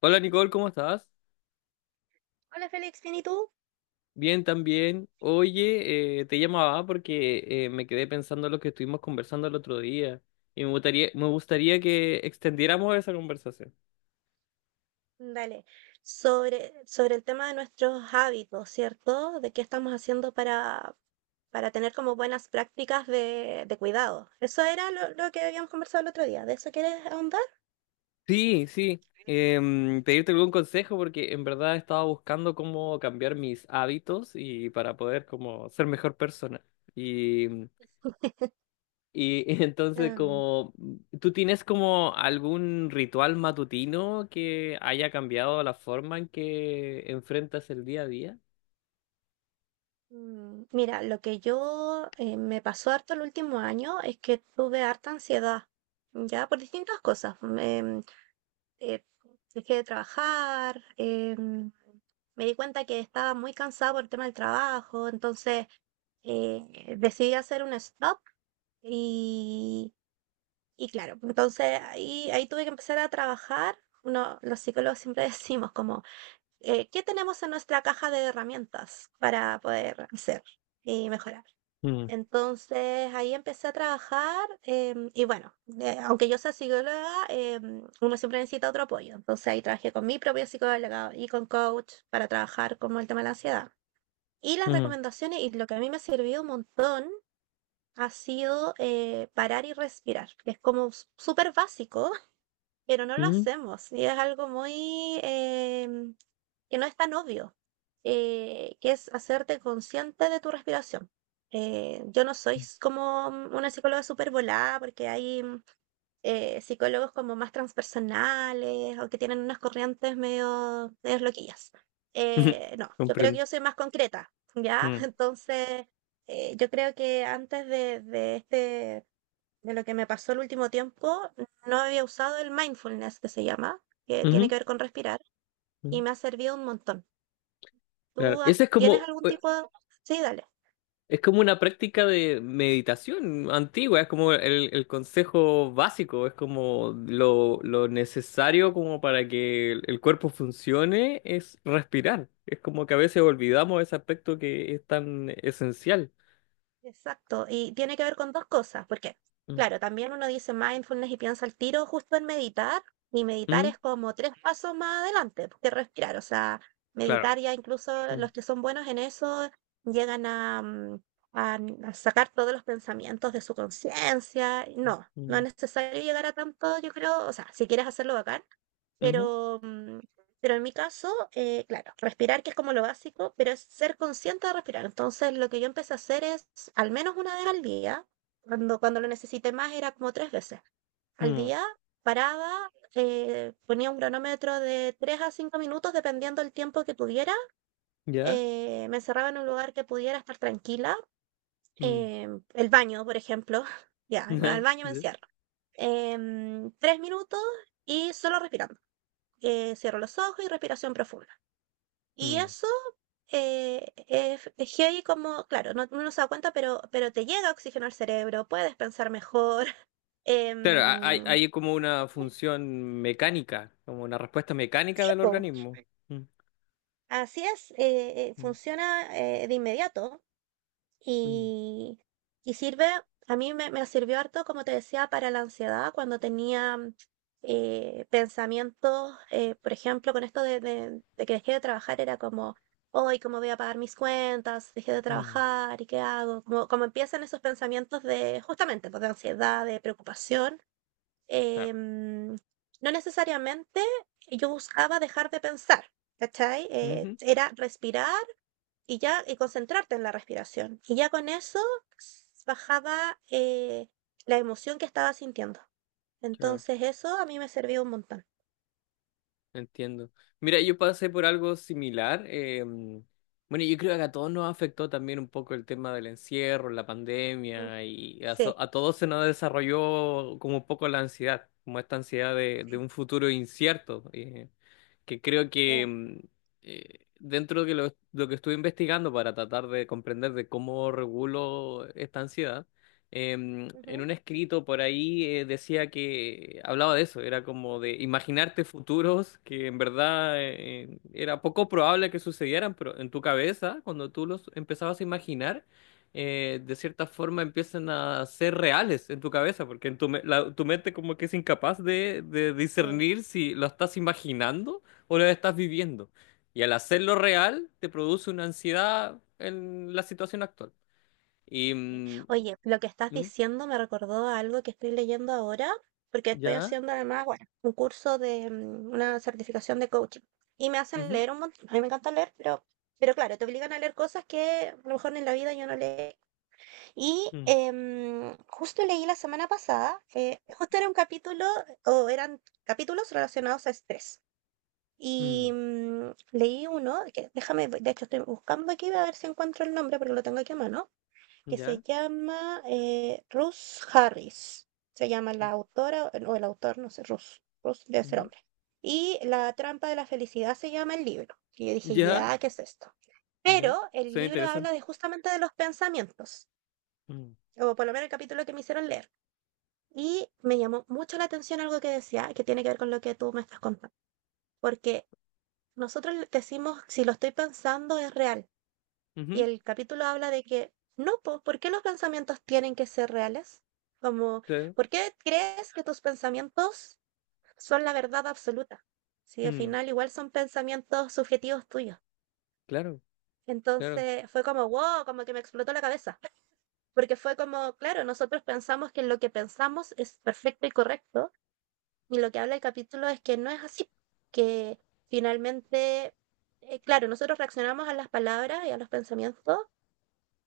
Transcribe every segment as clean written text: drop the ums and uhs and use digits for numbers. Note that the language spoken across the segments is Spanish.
Hola Nicole, ¿cómo estás? Hola Félix, ¿bien y tú? Bien, también. Oye, te llamaba porque me quedé pensando en lo que estuvimos conversando el otro día y me gustaría que extendiéramos esa conversación. Dale. Sobre el tema de nuestros hábitos, ¿cierto? De qué estamos haciendo para tener como buenas prácticas de cuidado. Eso era lo que habíamos conversado el otro día. ¿De eso quieres ahondar? Sí, sí. Pedirte algún consejo porque en verdad estaba buscando cómo cambiar mis hábitos y para poder como ser mejor persona. Y Y entonces, Em, como, ¿tú tienes como algún ritual matutino que haya cambiado la forma en que enfrentas el día a día? Mira, lo que yo me pasó harto el último año es que tuve harta ansiedad, ya por distintas cosas. Eh, dejé de trabajar. Me di cuenta que estaba muy cansada por el tema del trabajo, entonces decidí hacer un stop y, y claro. Entonces ahí tuve que empezar a trabajar. Uno, los psicólogos siempre decimos como, ¿qué tenemos en nuestra caja de herramientas para poder hacer y mejorar? Mm, Entonces ahí empecé a trabajar, y bueno, aunque yo sea psicóloga, uno siempre necesita otro apoyo. Entonces ahí trabajé con mi propia psicóloga y con coach para trabajar como el tema de la ansiedad. Y las mm, recomendaciones y lo que a mí me ha servido un montón ha sido, parar y respirar, que es como súper básico, pero no lo mm. hacemos y es algo muy, que no es tan obvio, que es hacerte consciente de tu respiración. Yo no soy como una psicóloga súper volada, porque hay, psicólogos como más transpersonales o que tienen unas corrientes medio, medio loquillas. No, yo creo que Comprendo. yo soy más concreta, ¿ya? Mm, Entonces, yo creo que antes de este, de lo que me pasó el último tiempo, no había usado el mindfulness que se llama, que tiene ujú, que ver con respirar, y mm. me ha servido un montón. Claro. ¿Tú Ese es tienes como, algún tipo de... Sí, dale. es como una práctica de meditación antigua, es como el consejo básico, es como lo necesario como para que el cuerpo funcione es respirar. Es como que a veces olvidamos ese aspecto que es tan esencial. Exacto, y tiene que ver con dos cosas. Porque Mm, claro, también uno dice mindfulness y piensa al tiro justo en meditar, y meditar mm, es como 3 pasos más adelante que respirar. O sea, claro. meditar, ya incluso Mm, los que son buenos en eso llegan a, mm, a n- a sacar todos los pensamientos de su conciencia. No, no mm, es necesario llegar a tanto, yo creo. O sea, si quieres hacerlo, bacán, ujú, pero mm, pero en mi caso, claro, respirar, que es como lo básico, pero es ser consciente de respirar. Entonces, lo que yo empecé a hacer es, al menos una vez al día, cuando lo necesité más, era como tres veces al mm, día, paraba, ponía un cronómetro de 3 a 5 minutos, dependiendo del tiempo que tuviera. ¿ya? Me encerraba en un lugar que pudiera estar tranquila. Mm, eh, el baño, por ejemplo. Ya, me voy al baño, me ya, encierro. 3 minutos y solo respirando. Cierro los ojos y respiración profunda. Y mm. eso, es heavy, como, claro, no, uno no se da cuenta, pero te llega oxígeno al cerebro, puedes pensar mejor. Claro, hay, em, hay como una función mecánica, como una respuesta mecánica sí, del po, organismo. Mm, así es. Mm, Funciona, de inmediato. mm, Y, y sirve. A mí me sirvió harto, como te decía, para la ansiedad, cuando tenía, pensamientos, por ejemplo. Con esto de que dejé de trabajar, era como, hoy, ¿cómo voy a pagar mis cuentas? Dejé de mm, trabajar, ¿y qué hago? Como, como empiezan esos pensamientos de, justamente, pues, de ansiedad, de preocupación. claro. eh, mm, no necesariamente yo buscaba dejar de pensar, ¿cachai? Ujú, Era respirar y ya, y concentrarte en la respiración. Y ya con eso, bajaba, la emoción que estaba sintiendo. claro, Entonces eso a mí me sirvió un montón. entiendo. Mira, yo pasé por algo similar. Bueno, yo creo que a todos nos afectó también un poco el tema del encierro, la Mm. pandemia, y a, Sí, a todos se nos desarrolló como un poco la ansiedad, como esta ansiedad de sí, un futuro incierto, que creo que sí. Dentro de lo que estuve investigando para tratar de comprender de cómo regulo esta ansiedad, en Ujú. un escrito por ahí decía que hablaba de eso, era como de imaginarte futuros que en verdad era poco probable que sucedieran, pero en tu cabeza, cuando tú los empezabas a imaginar, de cierta forma empiezan a ser reales en tu cabeza, porque en tu, tu mente como que es incapaz de Sí, discernir si lo estás imaginando o lo estás viviendo. Y al hacerlo real, te produce una ansiedad en la situación actual. Y, sí. mm, Oye, lo que estás ¿mm? diciendo me recordó a algo que estoy leyendo ahora, porque estoy Ya, haciendo, además, bueno, un curso de, una certificación de coaching. Y me hacen ujú, leer un montón. A mí me encanta leer, pero claro, te obligan a leer cosas que a lo mejor en la vida yo no leí. Y mm, justo leí la semana pasada, justo era un capítulo, o eran capítulos relacionados a estrés. Y mm, leí uno, que, déjame, de hecho estoy buscando aquí a ver si encuentro el nombre porque lo tengo aquí a mano, que se ya, llama, Ruth Harris. Se llama la autora o el autor, no sé, Ruth. Ruth debe ser ujú, hombre. Y La trampa de la felicidad se llama el libro. Y yo dije, ya, ya, ¿qué es esto? Pero ya, el suena libro interesante. habla de, justamente, de los pensamientos, Mm, o por lo menos el capítulo que me hicieron leer. Y me llamó mucho la atención algo que decía, que tiene que ver con lo que tú me estás contando, porque nosotros le decimos, si lo estoy pensando, es real. Y ujú, el capítulo habla de que no, po, ¿por qué los pensamientos tienen que ser reales? Como, claro, ¿por qué crees que tus pensamientos son la verdad absoluta? Si al mm, final igual son pensamientos subjetivos tuyos. claro, claro, Entonces fue como, wow, como que me explotó la cabeza, porque fue como, claro, nosotros pensamos que lo que pensamos es perfecto y correcto. Y lo que habla el capítulo es que no es así, que finalmente, claro, nosotros reaccionamos a las palabras y a los pensamientos,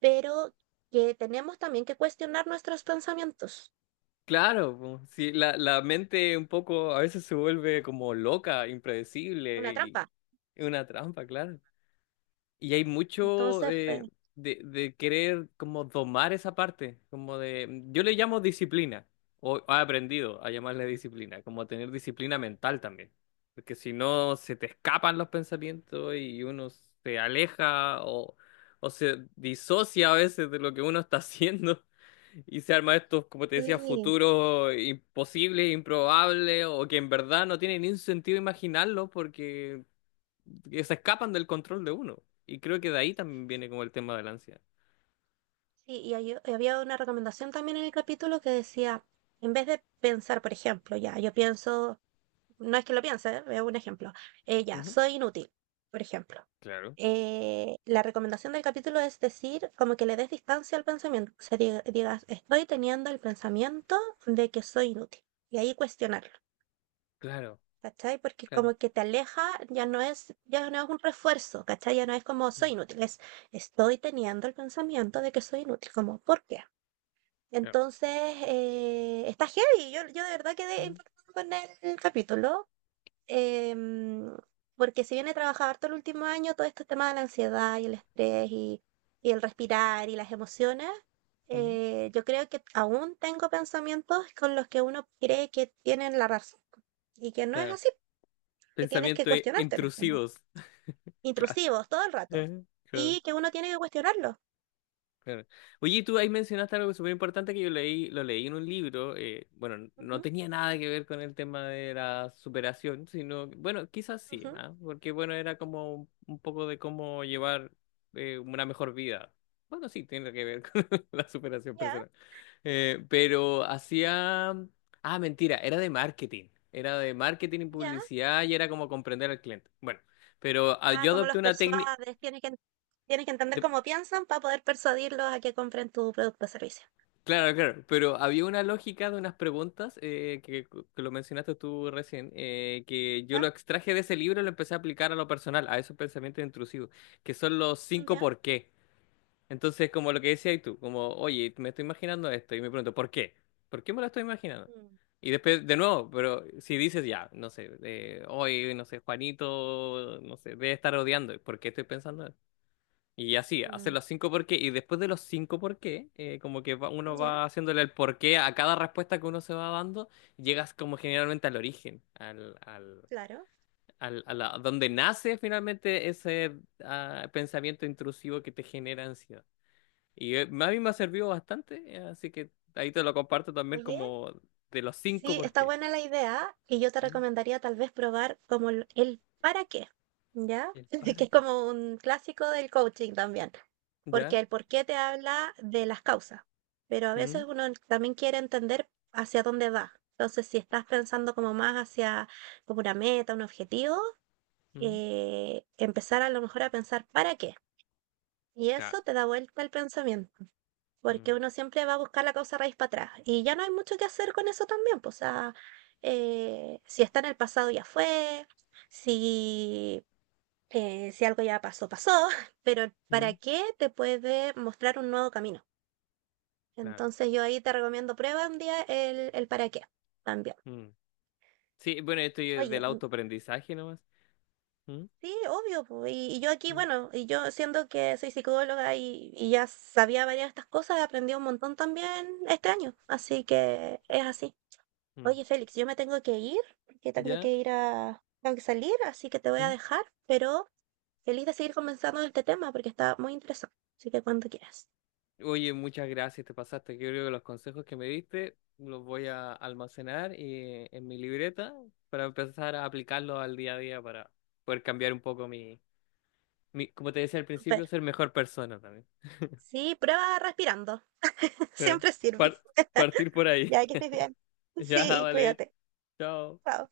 pero que tenemos también que cuestionar nuestros pensamientos. claro, po. Sí, la mente un poco a veces se vuelve como loca, impredecible Una y trampa. es una trampa, claro. Y hay mucho Entonces fue, de querer como domar esa parte, como de, mm, yo le llamo disciplina, o he aprendido a llamarle disciplina, como tener disciplina mental también, porque si no se te escapan los pensamientos y uno se aleja o se disocia a veces de lo que uno está haciendo y se arma estos, como te decía, sí, futuros imposibles, improbables o que en verdad no tiene ni un sentido imaginarlo porque que se escapan del control de uno. Y creo que de ahí también viene como el tema de la ansiedad. sí, y había una recomendación también en el capítulo que decía, en vez de pensar, por ejemplo, ya, yo pienso... No es que lo piense, es un ejemplo. Ya, Ujú. soy inútil, por ejemplo. Claro. La recomendación del capítulo es decir, como que le des distancia al pensamiento. O sea, digas, estoy teniendo el pensamiento de que soy inútil. Y ahí cuestionarlo, Claro, ¿cachai? Porque como claro. que te aleja, ya no es un refuerzo, ¿cachai? Ya no es como soy Mm, inútil, es estoy teniendo el pensamiento de que soy inútil. Como, ¿por qué? claro. Entonces, está heavy. Yo de verdad quedé Mm, impactada con el capítulo. Em, porque si bien he trabajado harto el último año, todo este tema de la ansiedad y el estrés, y el respirar y las emociones, mm, yo creo que aún tengo pensamientos con los que uno cree que tienen la razón y que no es claro. así, que tienes que Pensamientos cuestionártelos. También. intrusivos. Claro. Intrusivos todo el rato, Claro. y que uno tiene que cuestionarlos. Claro. Oye, y tú ahí mencionaste algo súper importante que yo leí, lo leí en un libro, bueno, no Ujú, tenía nada que ver con el tema de la superación, sino, bueno, quizás sí, ujú. ¿ah? Porque bueno, era como un poco de cómo llevar una mejor vida. Bueno, sí, tiene que ver con la superación Ya, personal. Pero hacía... Ah, mentira, era de marketing y ya. publicidad y era como comprender al cliente. Bueno, pero ah, Ah, yo como adopté los una técnica... persuades, tienes que, entender cómo piensan para poder persuadirlos a que compren tu producto o servicio. Claro, claro, pero había una lógica de unas preguntas que lo mencionaste tú recién, que yo lo ¿Ya? extraje de ese libro y lo empecé a aplicar a lo personal, a esos pensamientos intrusivos, que son los 5 por qué. Entonces, como lo que decías tú, como, oye, me estoy imaginando esto y me pregunto, ¿por qué? ¿Por qué me lo estoy imaginando? ¿Ya? Y después, de nuevo, pero si dices ya, no sé, hoy, no sé, Juanito, no sé, debe estar odiando, ¿por qué estoy pensando? Y así, hace Mm, los 5 por qué. Y después de los 5 por qué, como que uno ya, va haciéndole el por qué a cada respuesta que uno se va dando, llegas como generalmente al origen, al, al, claro. al, donde nace finalmente ese ah, pensamiento intrusivo que te genera ansiedad. Y a mí me ha servido bastante, así que ahí te lo comparto también Oye, como de los cinco sí, por está qué. buena la idea y yo te Mm, recomendaría tal vez probar como el para qué, ¿ya? ¿el Que para es qué? como un clásico del coaching también, porque ¿Ya? el por qué te habla de las causas, pero a Mm, veces uno también quiere entender hacia dónde va. Entonces, si estás pensando como más hacia como una meta, un objetivo, mm, empezar a lo mejor a pensar para qué. Y claro. eso te da vuelta el pensamiento. Porque Mm, uno siempre va a buscar la causa raíz para atrás y ya no hay mucho que hacer con eso también, pues, o sea, si está en el pasado, ya fue. Si, eh, si algo ya pasó, pasó, pero para mm, qué te puede mostrar un nuevo camino. claro. Entonces yo ahí te recomiendo, prueba un día el para qué también. Mm. Sí, bueno, esto ya es Oye, del autoaprendizaje nomás. Mm, sí, obvio, po. Y yo aquí, mm, bueno, y yo siendo que soy psicóloga, y ya sabía varias de estas cosas, aprendí un montón también este año. Así que es así. mm. Oye, Félix, yo me tengo que ir, porque tengo ¿Ya? que ir a... Tengo que salir, así que te voy a Mm. dejar, pero feliz de seguir conversando de este tema porque está muy interesante. Así que cuando quieras. Oye, muchas gracias, te pasaste. Yo creo que los consejos que me diste los voy a almacenar y, en mi libreta para empezar a aplicarlos al día a día para poder cambiar un poco mi, mi, como te decía al Súper. principio, ser mejor persona también. Sí, prueba respirando. Claro. Siempre sirve. Par- Partir por ahí. Ya, que estés bien. Ya, Sí, vale. cuídate. Chao. Chao.